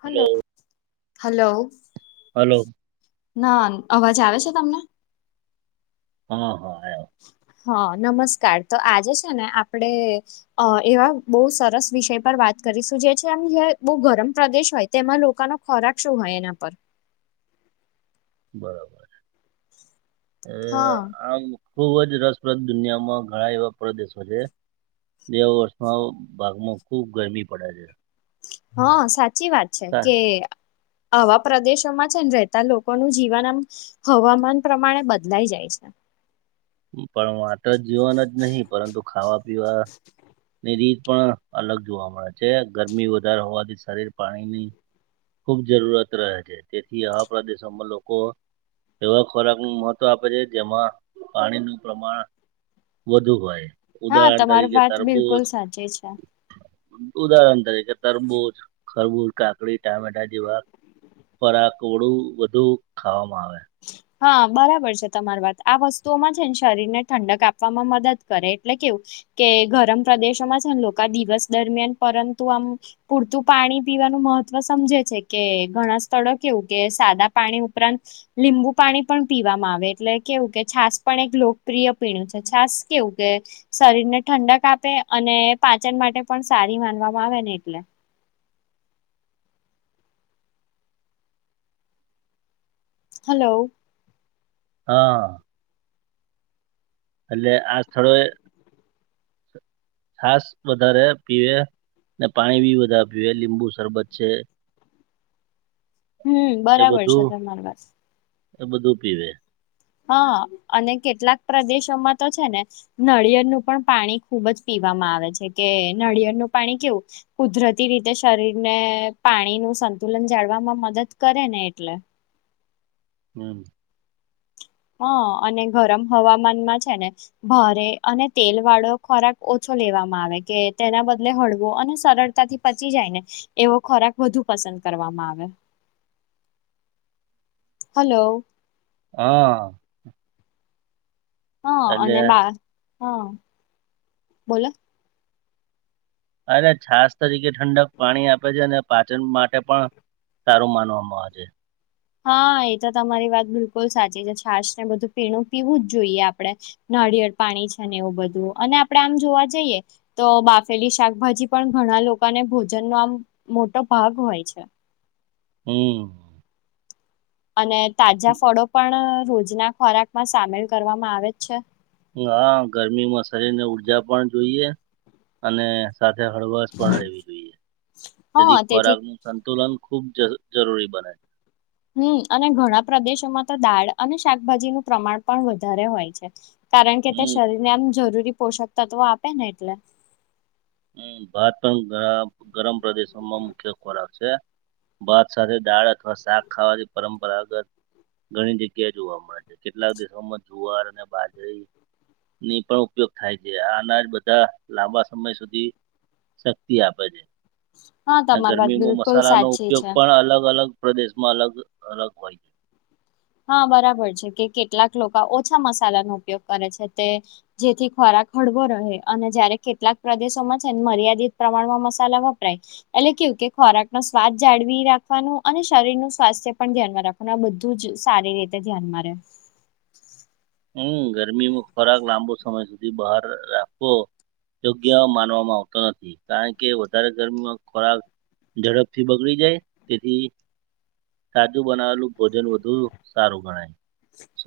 Hello hello hello ના અવાજ આવે છે તમને હા હા આયો હ હા નમસ્કાર તો આજે છે ને આપડે એવા બહુ સરસ વિષય પર વાત વાત કરીશું જે છેમ બહ ગરમ પ્રદેશ હોય તેમાં લોકોનો ખોરાક શું હોય એના પર બરાબર એ હા આ ખૂબ જ રસપ્રદ દુનિયામાં ઘણા એવા પરદેશો છે બે વર્ષના ભાગમાં ખૂબ ગરમી પડે છે હા સાચી વાત છે તા કે આવા પ્રદેશોમાં છે ને રહેતા લોકોનું જીવન આમ હવામાન પ્રમાણે બદલાઈ જાય છે પણ માત્ર જીવન જ નહીં પરંતુ ખાવા પીવા ની રીત પણ અલગ જોવા મળે છે ગરમી વધારે હોવાથી શરીર પાણીની ખૂબ જરૂરત રહે છે તેથી આ પ્રદેશોમાં લોકો એવા ખોરાક નું મોત આપે છે જેમાં પાણીનું પ્રમાણ વધુ હોય હા ઉદાહરણ તમારી તરીકે વાત બિલકુલ તરબૂજ સાચી છે. ઉદાહરણ તરીકે તરબુ જ ખરબૂલ કાકડી ટામેટા જેવા ફરાક ઓડું વધુ ખાવામાં આવે [unintelligible] હા બરાબર છે તમારી વાત આ વસ્તુઓમાં છે ને શરીર ને ઠંડક આપવામાં મદદ કરે એટલે કેવું કે ગરમ પ્રદેશોમાં છેને લોકા દિવસ દરમિયાન પરંતુ આમ પૂરતું પાણી પીવાનું મહત્વ સમજે છે કે ઘણા સ્થળો કેવું કે સાદા પાણી ઉપરાંત લીંબુ પાણી પણ પીવામાં આવે એટલે કેવું કે છાસ પણ એક લોકપ્રિય પીણું છે છાસ કેવું કે શરીર ને ઠંડક આપે અને પાચન માટે પણ સારી માનવામાં આવે ને એટલે. હલો, હા એટલે આ સ્થળોએ છાસ વધારે પીવે, ને પાણી બી વધારે પીવે, લીંબુ શરબત છે હમ એ બરાબર છે બધું તમાર વાત. એ બધું પીવે. હા, અને કેટલાક પ્રદેશોમાં તો છે ને નાળિયેળનું પણ પાણી ખુબ જ પી વામાં આવે છે કે નળિયળ નું પાણી કેવું કુદરતી રીતે શરીર ને પાણી નું સંતુલન જાળવામાં મદદ કરે ને એટલે. હમ. હ અને ગરમ હવામાનમાં છે ને ભારે અને તેલ વાળો ખોરાક ઓછો લેવામાં આવે કે તેના બદલે હળવો અને સરળતાથી પચી જાય ને એવો ખોરાક વધુ પસંદ કરવામાં આવે. હલો. હા હા એટલે અને બ હા બોલો? અનેરે છાસ તરીકે ઠંડક પાણી આપે છે અને પાચન માટે પણ સારું માનવામાં આવે હા એ તો તમારી વાત બિલકુલ સાચી છે, છાશ ને બધું પીણું પીવું જ જોઈએ આપડે. નળિયળ પાણી છે ને એવું બધું અને આપડે આમ જોવા જઈએ તો બાફેલી શાકભાજી પણ ઘણા લોકોને ભોજન નો આમ મોટો ભાગ હોય છે. હમ્મ. અને તાજા ફળો પણ રોજના ખોરાક માં સામેલ કરવામાં આવે જ છે. હા ગરમીમાં શરીર ને ઊર્જા પણ જોઈએ અને સાથે હળવશ પણ રહેવી જોઈએ, તેથી ખોરાક નું સંતુલન ખૂબ જરૂરી બને છે. હમ્મ અને ઘણા પ્રદેશોમાં તો દાળ અને શાકભાજીનું પ્રમાણ પણ વધારે હોય છે. કારણ કે તે હમ શરીરને આમ જરૂરી પોષક તત્વો આપે ને એટલે. હમ્મ ભાત પણ ગરમ પ્રદેશોમાં મુખ્ય ખોરાક છે. ભાત સાથે દાળ અથવા શાક ખાવાની પરંપરાગત ઘણી જગ્યા જોવા મળે છે, કેટલાક દિવોમાં જુવાર અને બાજરી ની પણ ઉપયોગ થાય છે આ અનાજ બધા લાંબા સમય સુધી શક્તિ આપે છે. હા તમારી વાત ગરમીમાં બિલકુલ મસાલાનો સાચી ઉપયોગ છે પણ અલગ અલગ પ્રદેશ માં અલગ અલગ હોય છે. હા બરાબર છે કે કેટલાક લોકો ઓછા મસાલાનો ઉપયોગ કરે છે તે જેથી ખોરા હળવો રહે અને જયારે કેટલાક પ્રદેશોમાં છેને મર્યાદિત પ્રમાણમાં મસાલા વપરાય એટલે કેવું કે ખોરાક નો સ્વાદ જાળવી રાખવાનું, અને શરીર નું સ્વાસ્થ્ય પણ ધ્યાનમાં રાખવાનું આ બધું જ સારી રીતે ધ્યાનમાં રહેે. હમ્મ ગરમીમાં ખોરાક લાંબો સમય સુધી બહાર રાખવો યોગ્ય માનવામાં આવતો નથી, કારણ કે વધારે ગરમીમાં ખોરાક ઝડપથી બગડી જાય જેથી તાજુ બનાવેલું ભોજન વધુ સારું ગણાય.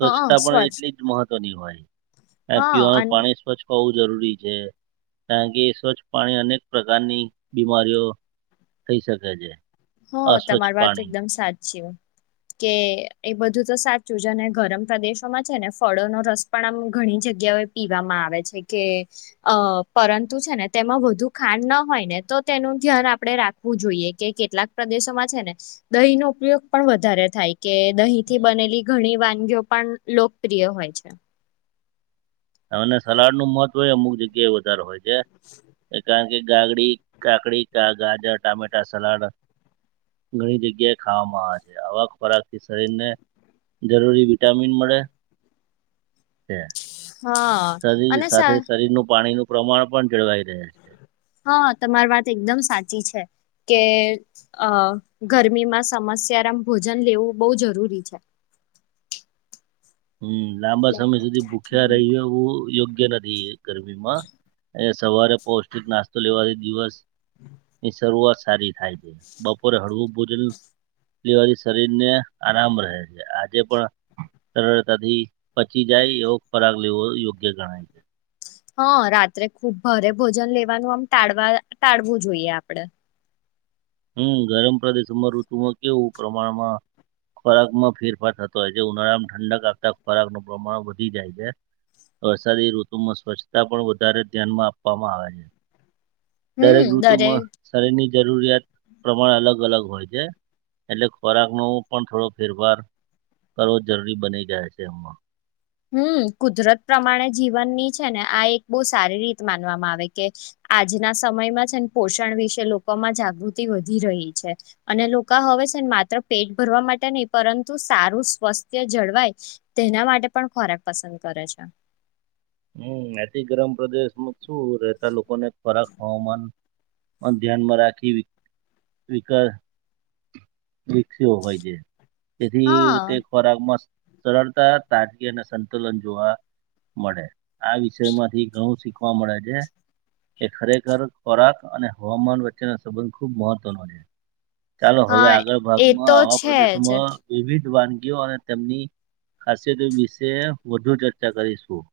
હા પણ એટલી મહત્વની હોય હા પીવાનું અન પાણી સ્વચ્છ હોવું જરૂરી છે કારણ કે સ્વચ્છ પાણી અનેક પ્રકારની બીમારીઓ. થઈ શકે છે. હ અસ્વચ્છ તમારી વાત પાણી એકદમ સાચી. કે એ બધું તો સાચું છે, અને ગરમ પ્રદેશોમાં છે ને ફળો નો રસ પણ આમ ઘણી જગ્યા પીવામાં આવે છે કે અ પરંતુ છે ને તેમાં વધુ ખાંડ ન હોય ને તો તે નું ધ્યાન આપણે રાખવું જોઈએ કે કેટલાક પ્રદેશોમાં છે ને દહીં નો ઉપયોગ પણ વધારે થાય, કે દહીં થી હમ બનેલી ઘણી વાનગીઓ પણ લોકપ્રિય હોય છે. અને સલાડ નું મહત્વ એ અમુક જગ્યા એ વધારે હોય છે, કારણ કે ગાગડી કાકડી, કા ગાજર, ટમેટા સલાડ ઘણી જગ્યાએ ખાવામાં આવે છે, આવક ખોરાક થી શરીરને જરૂરી વિટામિન મળે છે. હા શરીર અને સા સાથે શરીરનું પાણીનું પ્રમાણ પણ જળવાઈ રહે. હા તમારી વાત એકદમ સાચી છે. કે અ ગરમીમાં સમસ્યાારમ ભોજન લેવું બહુ જરૂરી છે. હમ્મ, લાંબા સમય સુધી ભૂખ્યા રહી એવું યોગ્ય નથી. ગરમીમાં. અહીંયા સવારે પૌષ્ટિક નાસ્તો લેવાથી દિવસ ની શરૂઆત સારી થાય છે. બપોરે હળવું ભોજન લેવાથી શરીર ને આરામ રહે છે. આજે પણ સરળતાથી પચી જાય એવો ખોરાગ લેવો યોગ્ય ગણાય. હા, રાત્રે ખુબ ભારે ભોજન લેવાનું આમ ટાળવા ટાળવું જોઈએ આપડે. હમ્મ, ગરમ પ્રદેશમાં ઋતુમાં કેવું પ્રમાણમાં ખોરાકમાં ફેરફાર થતો હોય છે ઉનાળામાં ઠંડક આપતા ખોરાકનું પ્રમાણ વધી જાય છે. વરસાદી ઋતુમાં સ્વચ્છતા પણ વધારે ધ્યાનમાં આપવામાં આવે છે. હમ દરેક દરે ઋતુમાં શરીરની જરૂરિયાત પ્રમાણ અલગ અલગ હોય છે. એટલે ખોરાકનો પણ થોડો ફેરફાર કરવો જરૂરી બની ગયા છે એમમાં. હમ્મ, કુદરત પ્રમાણે જીવનની છે ને આ એક બહુ સારી રીત માનવામાં આવે કે આજના સમયમાં છે પોષણ વિશે લોકોમાં જાગૃતિ વધી રહી છે અને લોકા હવે સેન માત્ર પેટ ભરવા માટે નહી પરંતુ સારું સ્વાસ્થ્ય જળવાય તેના માટે પણ ખોરાક પસંદ કરે છે. હમ્મ, અતિ ગરમ પ્રદેશમાં શું રહેતા લોકોને ખોરાક હવામાન પણ ધ્યાનમાં રાખી વિ-વિકળ વિકસ્યો હોય જે. તેથી હા તે ખોરાગમાં સરળતા તાજગી અને સંતુલન જોવા મળે. આ વિષય માંથી ઘણું શીખવા મળે છે. એ ખરેખર ખોરાક અને હવામાન વચ્ચેનો સંબંધ ખૂબ મહત્વનો છે. ચાલો હવે હા આગળ એ ભાગમાં તો આવા છે જ પ્રદેશોમાં વિવિધ વાનગીઓ અને તેમની ખાસિયત વિશે વધુ ચર્ચા કરીશું.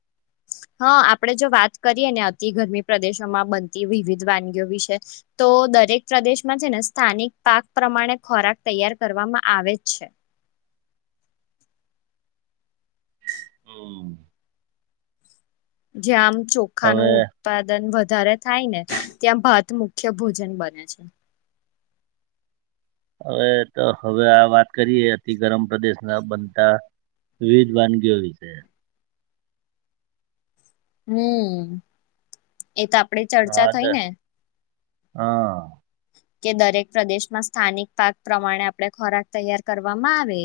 હા, આપડે જો વાત કરીએ ને અતિ ગરમી પ્રદેશોમાં બનતી વિવિધ વાનગીઓ વિશે તો તો દરેક પ્રદેશમાં છે ને સ્થાનિક પાક પ્રમાણે ખોરાક તૈયાર કરવામાં આવે જ છે. હમ જ્યા આમ ચોખા હવે નું ઉત્પાદન વ ધારે થાય ને ત્યાં ભાત મુખ્ય ભોજન બને છે. હવે તો હવે આ વાત કરીએ અતિ ગરમ પ્રદેશના બનતા વિવિધ વાનગીઓ વિશે. હમ્મ, એ તો આપડે હા ચર્ચા દ થઈ ને હા. કે દરેક પ્રદેશમાં સ્થાનિક પાક પ્રમાણે આપણે ખોરાક તૈયાર કરવામાં આવે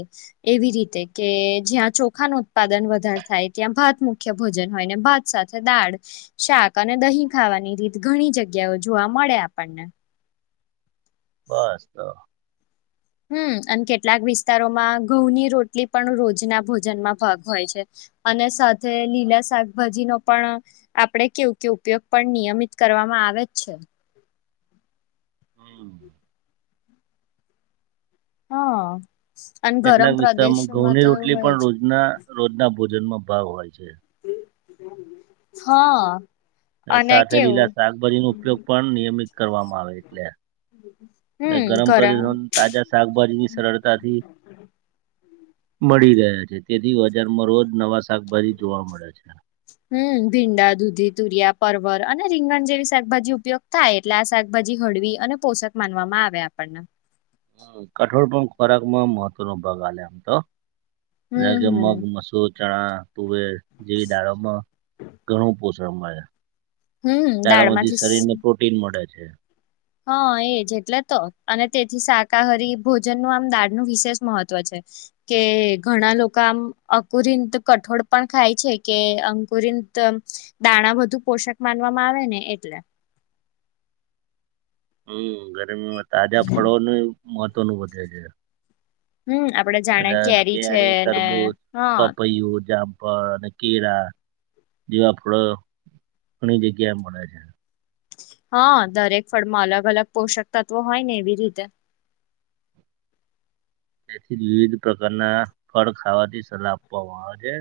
એવી હું તે કે જ્યાં ચોખા નું ઉત્પાદન વધારે થાય ત્યાં ભાત મુખ્ય ભોજન હોય ને ભાત સાથે દા ડ શાક અને દહીં ખાવાની રીત ઘણી જગ્યાઓ જોવા મળે આપણને. બસ તો હમ્મ, અને કેટલાક વિસ્તારોમાં ઘઉંની રોટલી પણ રોજના ભોજનમાં ભાગ હોય છે. અને સાથે લીલા શાકભાજી નો પણ આપડે કેવું કે ઉપયોગ પણ નિયમિત કરવા માં આવે જ છે. હમ્મ. હા. અને ગરમ એટલાક વિસ્તારમાં પ્રદેશોમાં ઘઉંની તો રોટલી હોય પણ જ રોજના રોજના ભોજનમાં ભાવ હોય છે. હા. અહ અને સાથે કેવું લીલા શાકભાજીનો ઉપયોગ પણ નિયમિત કરવામાં આવે એટલે અહ હમ ગરમ ઘરા પ્રદેશ તાજા શાકભાજીબી સરળતાથી મળી ગયા છે. તેથી બજારમાં રોજ નવા શાકભાજી જોવા મળે છે. હમ ભીંડા, દૂધી, તુરિયા, પરવર અને રીંગણ જેવી શાકભાજી ઉપયોગ થાય એટલે આ શાકભાજી હળવી અને પોષક માનવામાં આવે આપણને. હા, કઠોળ પણ ખોરાક માં મહત્વ નો ભાગ આલે આમ તો. ના હમ કે મગ, હમ મસુર, ચણા, તુવેર જેવી દાળોમાં ઘણુ પોષ ણ મળે. હમ દાડોમાંથી દાળમાંથી શરીર ને પ્રોટીન મળે છે. હા એજ એટલે તો અને તેથી શાકાહારી ભોજનનું આમ દાળનું વિશેષ મહત્વ છે. કે ઘણા લોકો આમ અકુરિંત કઠોળ પણ ખાય છે કે અંકુરિંન ત દાણા બધુ પોષક માનવામાં આવે ને એટલે હમ્મ ગરમીમાં તાજા ફળોનું મહત્વનું વધે છે. હમ આપડે જાણે અને છે કેરી, ને તરબૂજ, હા પપૈયુ, જામ ફળ કેરા જેવા ફળો ઘણી જગ્યાએ મળે છે. હાં, દરેક ફળમાં અલગ અલગ પોષક તત્વો હોય ને એવી રીતે તેથી વિવિધ પ્રકારના ફળ ખાવાથી સલાહ આપવામાં આવે છે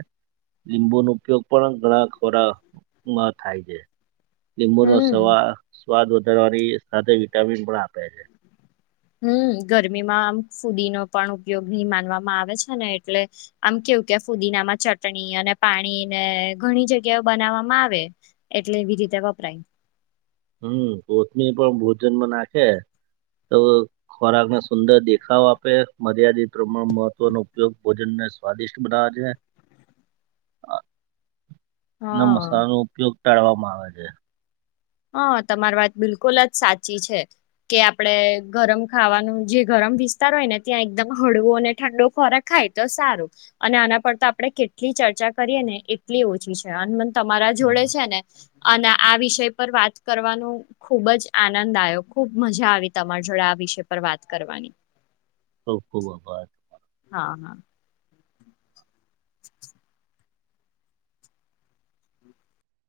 લીંબુનો ઉપયોગ પણ ઘણા ખોરામાં થાય છે લીંબુ નો હમ સવા સ્વાદ વધારવાની સાથે વિટામિન પણ આપે છે હમ્મ ગરમીમાં આમ ફુદીનો પણ ઉપયોગી માનવામાં આવે છે ને એટલે આમ કે કેવુ ત્યાં ફુદીનામાં ચટણી અને પાણીને ઘણી જગ્યાઓ બનાવવામાં આવે એટલે રીતે વાપરાય હમ્મ કોથમી પણ ભોજનમાં નાંખે તો ખોરાકને સુંદર દેખાવ આપે મર્યાદિત પ્રમાણ મહત્વનો ઉપયોગ ભોજન ને સ્વાદિષ્ટ બધા જે [inaudible] ના હા મસાલાનો ઉપયોગ ટાળવામાં આવે છે હાં, તમારી વાત બિલકુલ જ સાચી છે. કે આપડે ગરમ ખાવાનું જે ગરમ વિસ્તાર હોય ને ત્યાં એકદમ હળવો અને ઠંડો ખોરાક ખા ખાય તો સારું અને આના પર તો આપણે કેટલી ચર્ચા કરીએ ને એટલી ઓછી છે અન મ તમારા જોડે હમ્મ, છે ને અન આ વિષય પર વાત કરવાનું ખુબ જ આનંદ આયો, ખુબ મજા આવી તમારી જોડે આ વિષય પર વાત કરવાની. [inaudible] ખૂબ ખૂબ આભાર. હા, હા. [inaudible]